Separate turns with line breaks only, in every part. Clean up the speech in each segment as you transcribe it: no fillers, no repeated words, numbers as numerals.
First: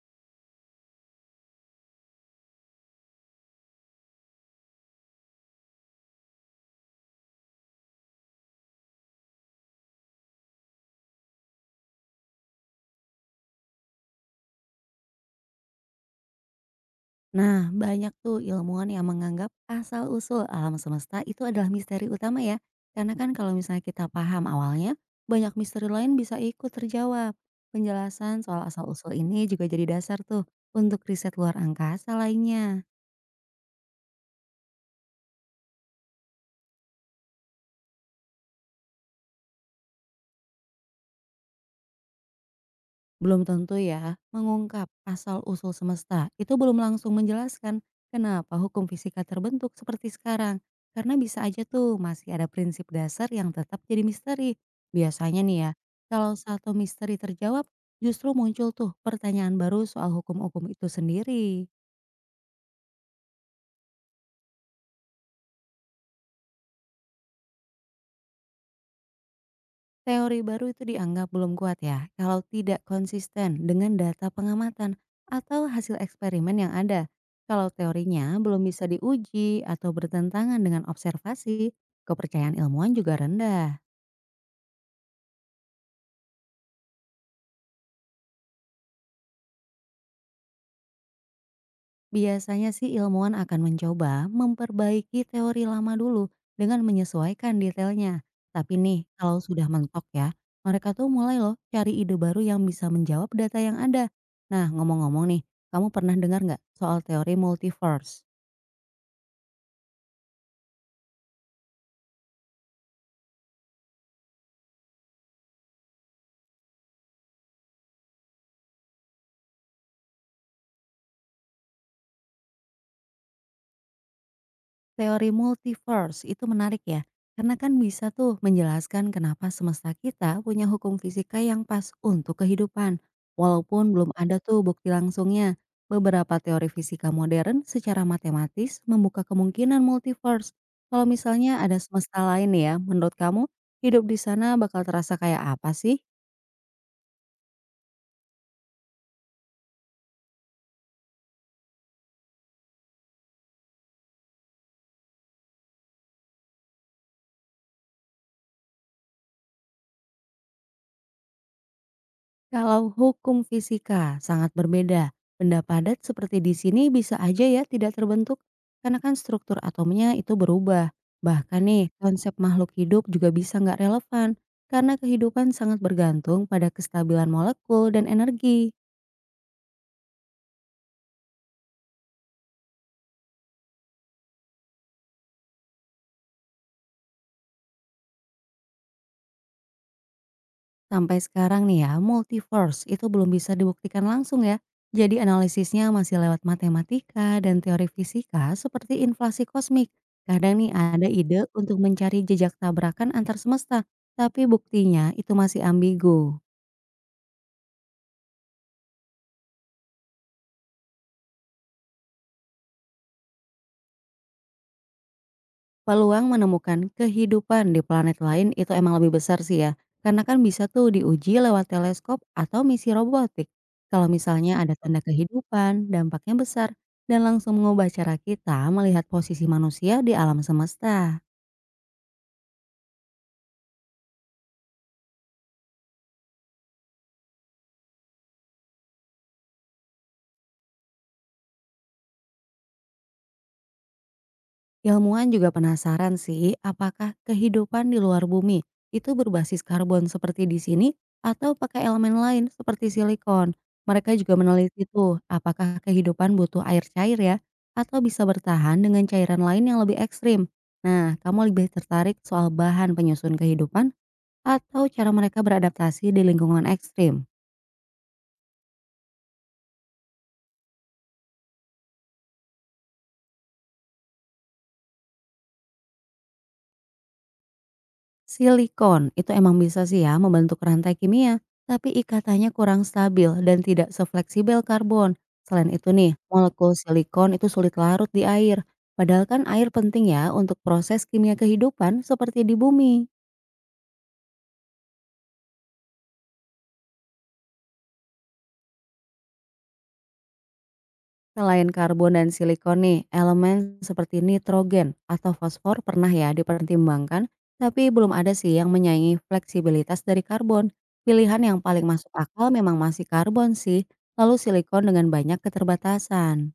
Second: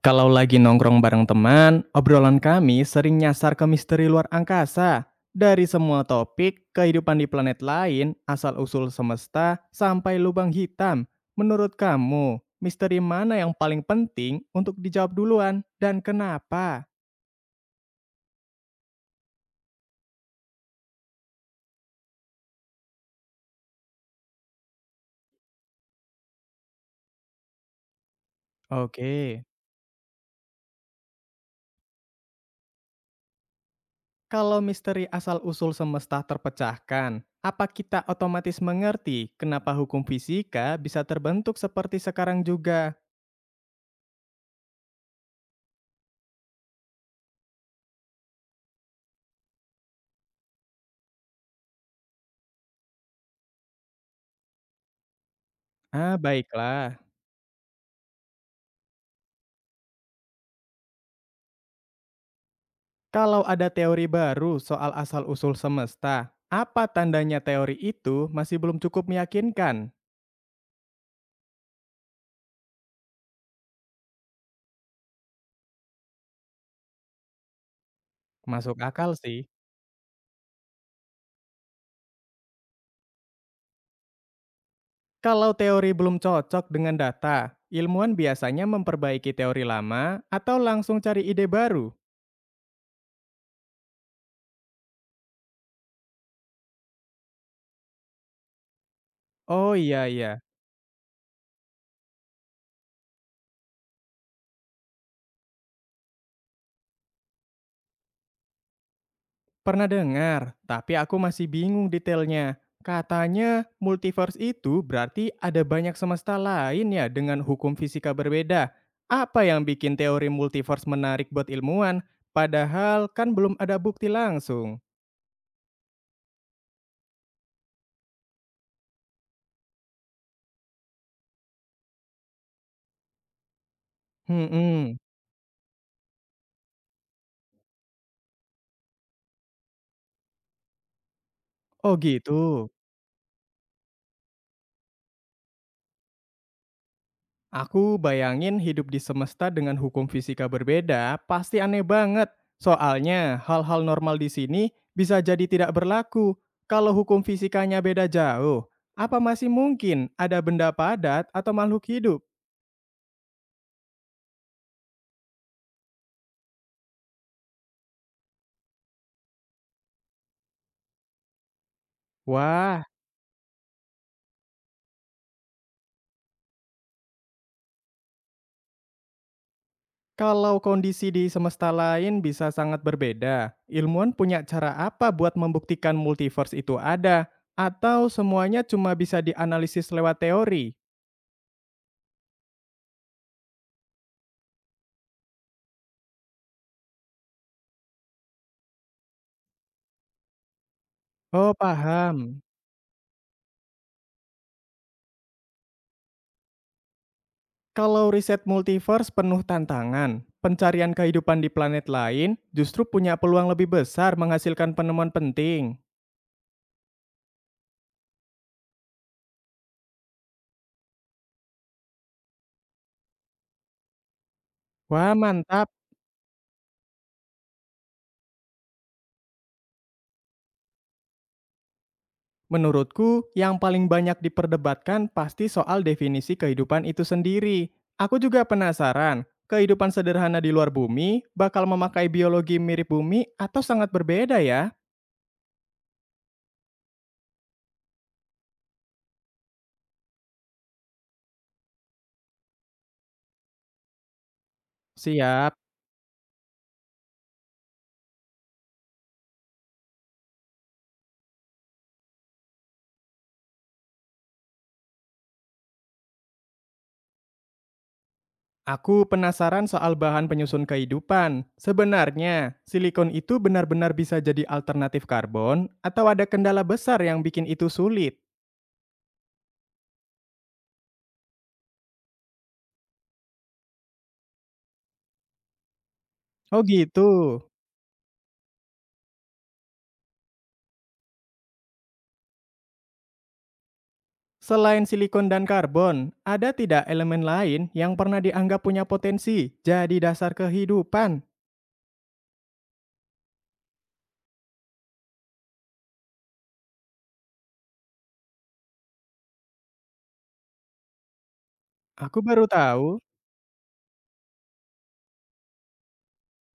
Kalau lagi nongkrong bareng teman, obrolan kami sering nyasar ke misteri luar angkasa. Dari semua topik, kehidupan di planet lain, asal-usul semesta, sampai lubang hitam. Menurut kamu, misteri mana yang paling penting untuk dijawab duluan dan kenapa?
Nah, banyak tuh ilmuwan yang menganggap asal-usul alam semesta itu adalah misteri utama ya. Karena kan kalau misalnya kita paham awalnya, banyak misteri lain bisa ikut terjawab. Penjelasan soal asal-usul
Oke,
ini juga jadi dasar tuh untuk riset luar angkasa lainnya.
kalau misteri asal-usul semesta terpecahkan, apa kita otomatis mengerti kenapa hukum fisika bisa terbentuk seperti sekarang juga?
Belum tentu ya, mengungkap asal-usul semesta itu belum langsung menjelaskan kenapa hukum fisika terbentuk seperti sekarang. Karena bisa aja tuh masih ada prinsip dasar yang tetap jadi misteri. Biasanya nih ya,
Ah,
kalau satu
baiklah.
misteri terjawab, justru muncul tuh pertanyaan baru soal hukum-hukum itu sendiri.
Kalau ada teori baru soal asal-usul semesta, apa tandanya teori itu masih belum cukup meyakinkan?
Teori baru itu dianggap belum kuat ya kalau tidak konsisten dengan data pengamatan atau hasil eksperimen yang ada. Kalau teorinya belum
Masuk
bisa
akal sih.
diuji atau bertentangan dengan observasi, kepercayaan ilmuwan juga rendah.
Kalau teori belum cocok dengan data, ilmuwan biasanya memperbaiki teori lama atau langsung cari ide baru.
Biasanya sih ilmuwan akan mencoba memperbaiki teori lama dulu dengan menyesuaikan detailnya. Tapi nih, kalau sudah
Oh,
mentok
iya
ya,
iya.
mereka tuh mulai loh cari ide baru yang bisa menjawab data yang ada. Nah, ngomong-ngomong nih, kamu pernah dengar nggak soal teori multiverse?
Pernah dengar, tapi aku masih bingung detailnya. Katanya multiverse itu berarti ada banyak semesta lain ya dengan hukum fisika berbeda. Apa yang bikin teori multiverse menarik buat ilmuwan? Padahal kan belum ada bukti langsung.
Teori multiverse itu menarik ya, karena kan bisa tuh menjelaskan kenapa semesta kita punya hukum fisika yang pas untuk kehidupan. Walaupun belum ada tuh bukti
Hmm,
langsungnya, beberapa teori fisika modern secara matematis membuka kemungkinan multiverse. Kalau misalnya ada
oh
semesta lain
gitu.
ya, menurut kamu hidup di sana bakal terasa kayak apa sih?
Aku bayangin hidup di semesta dengan hukum fisika berbeda pasti aneh banget. Soalnya hal-hal normal di sini bisa jadi tidak berlaku. Kalau hukum fisikanya beda jauh, apa masih mungkin ada benda padat atau makhluk hidup?
Kalau hukum fisika sangat berbeda, benda padat seperti di sini bisa aja ya tidak terbentuk karena kan struktur atomnya itu berubah. Bahkan nih, konsep makhluk
Wah,
hidup juga bisa nggak relevan karena kehidupan sangat bergantung pada kestabilan molekul dan energi.
kalau kondisi di semesta lain bisa sangat berbeda. Ilmuwan punya cara apa buat membuktikan multiverse itu ada? Atau semuanya cuma bisa dianalisis lewat teori?
Sampai sekarang nih ya, multiverse itu belum bisa dibuktikan langsung ya. Jadi analisisnya masih lewat matematika dan teori fisika seperti inflasi kosmik. Kadang nih ada ide
Oh,
untuk mencari
paham.
jejak tabrakan antar semesta, tapi buktinya itu masih ambigu.
Kalau riset multiverse penuh tantangan, pencarian kehidupan di planet lain justru punya peluang lebih besar menghasilkan penemuan penting.
Peluang menemukan kehidupan di planet lain itu emang lebih besar sih ya, karena kan bisa tuh diuji lewat teleskop atau misi robotik. Kalau misalnya ada tanda
Wah, mantap!
kehidupan, dampaknya besar dan langsung mengubah cara kita melihat posisi manusia di alam semesta.
Menurutku, yang paling banyak diperdebatkan pasti soal definisi kehidupan itu sendiri. Aku juga penasaran, kehidupan sederhana di luar bumi bakal memakai biologi mirip bumi atau sangat berbeda ya?
Ilmuwan juga penasaran sih, apakah kehidupan di luar bumi itu berbasis karbon seperti di sini atau pakai elemen lain seperti silikon. Mereka juga meneliti tuh
Siap.
apakah kehidupan butuh air cair ya atau bisa bertahan dengan cairan lain yang lebih ekstrim. Nah, kamu lebih tertarik soal bahan penyusun kehidupan atau cara mereka beradaptasi di lingkungan ekstrim?
Aku penasaran soal bahan penyusun kehidupan. Sebenarnya, silikon itu benar-benar bisa jadi alternatif karbon atau ada kendala besar yang bikin itu sulit?
Silikon itu emang bisa sih ya membentuk rantai kimia, tapi ikatannya kurang stabil dan tidak sefleksibel karbon. Selain itu nih,
Oh
molekul
gitu.
silikon itu sulit larut di air. Padahal kan air penting ya untuk proses kimia kehidupan seperti di bumi.
Selain silikon dan karbon, ada tidak elemen lain yang pernah dianggap punya potensi jadi dasar kehidupan?
Selain karbon dan silikon nih, elemen seperti nitrogen atau fosfor pernah ya dipertimbangkan, tapi belum ada sih yang menyaingi fleksibilitas dari karbon. Pilihan yang paling masuk
Aku baru
akal memang
tahu.
masih karbon sih, lalu silikon dengan banyak keterbatasan.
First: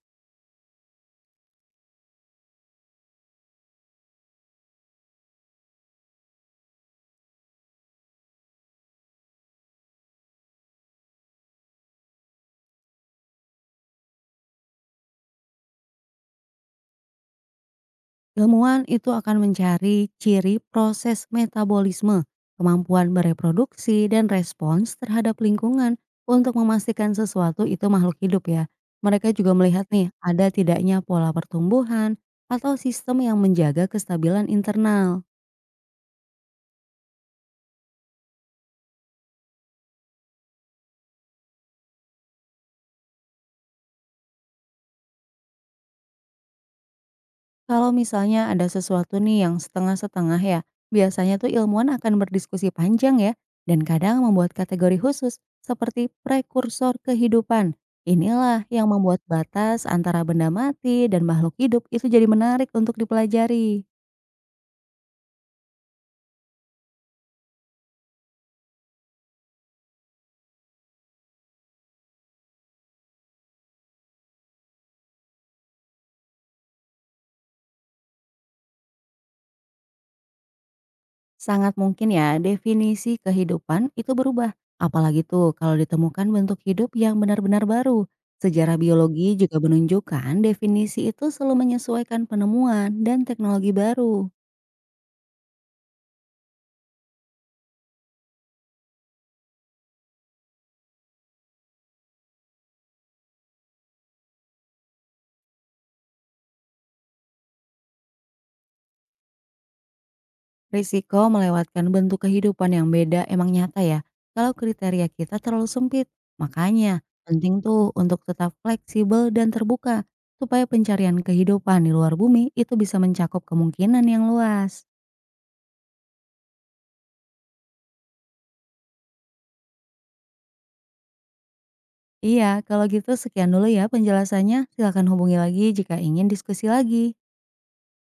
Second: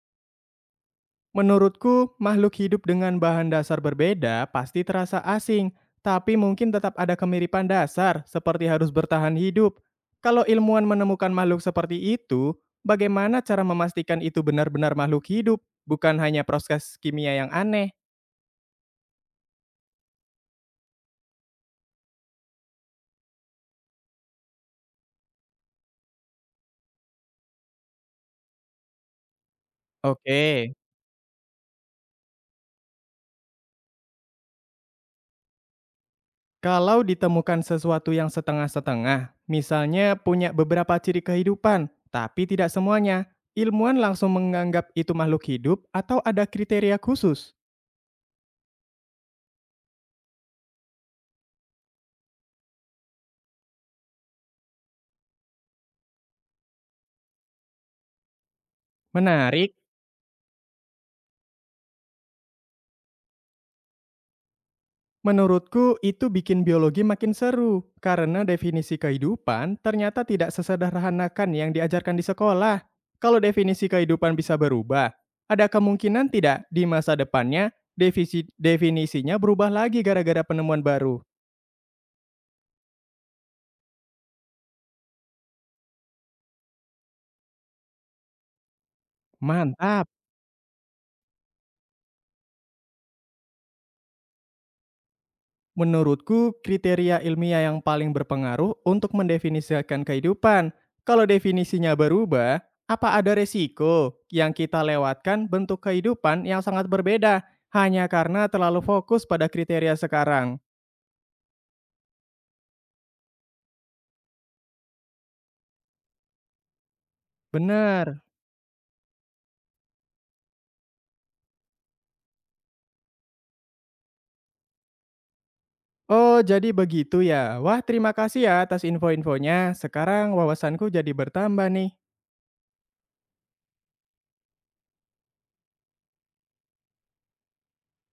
Menurutku, makhluk hidup dengan bahan dasar berbeda pasti terasa asing, tapi mungkin tetap ada kemiripan dasar seperti harus bertahan hidup. Kalau ilmuwan menemukan makhluk seperti itu, bagaimana cara memastikan itu benar-benar makhluk hidup, bukan hanya proses kimia yang aneh?
Ilmuwan itu akan mencari ciri proses metabolisme, kemampuan bereproduksi, dan respons terhadap lingkungan untuk memastikan sesuatu itu makhluk hidup ya. Mereka juga melihat nih
Oke,
ada tidaknya pola pertumbuhan atau sistem yang menjaga kestabilan internal.
kalau ditemukan sesuatu yang setengah-setengah, misalnya punya beberapa ciri kehidupan, tapi tidak semuanya, ilmuwan langsung menganggap itu makhluk hidup atau ada kriteria khusus?
Kalau misalnya ada sesuatu nih yang setengah-setengah ya, biasanya tuh ilmuwan akan berdiskusi panjang ya, dan kadang membuat kategori khusus seperti prekursor kehidupan. Inilah yang membuat
Menarik.
batas antara benda mati dan makhluk hidup itu jadi menarik untuk dipelajari.
Menurutku, itu bikin biologi makin seru karena definisi kehidupan ternyata tidak sesederhanakan yang diajarkan di sekolah. Kalau definisi kehidupan bisa berubah, ada kemungkinan tidak di masa depannya definisinya berubah lagi gara-gara penemuan baru.
Sangat mungkin ya definisi kehidupan itu berubah, apalagi tuh kalau ditemukan bentuk hidup yang benar-benar baru. Sejarah biologi juga
Mantap!
menunjukkan definisi itu selalu menyesuaikan penemuan dan teknologi baru.
Menurutku, kriteria ilmiah yang paling berpengaruh untuk mendefinisikan kehidupan. Kalau definisinya berubah, apa ada resiko yang kita lewatkan bentuk kehidupan yang sangat berbeda hanya karena terlalu fokus pada kriteria sekarang?
Risiko melewatkan bentuk kehidupan yang beda emang nyata ya, kalau kriteria kita terlalu sempit. Makanya, penting tuh untuk
Benar.
tetap fleksibel dan terbuka, supaya pencarian kehidupan di luar bumi itu bisa mencakup kemungkinan yang luas.
Oh, jadi begitu ya. Wah, terima kasih ya atas info-infonya. Sekarang wawasanku jadi bertambah nih.
Iya, kalau gitu sekian dulu ya penjelasannya. Silakan hubungi lagi jika ingin diskusi lagi.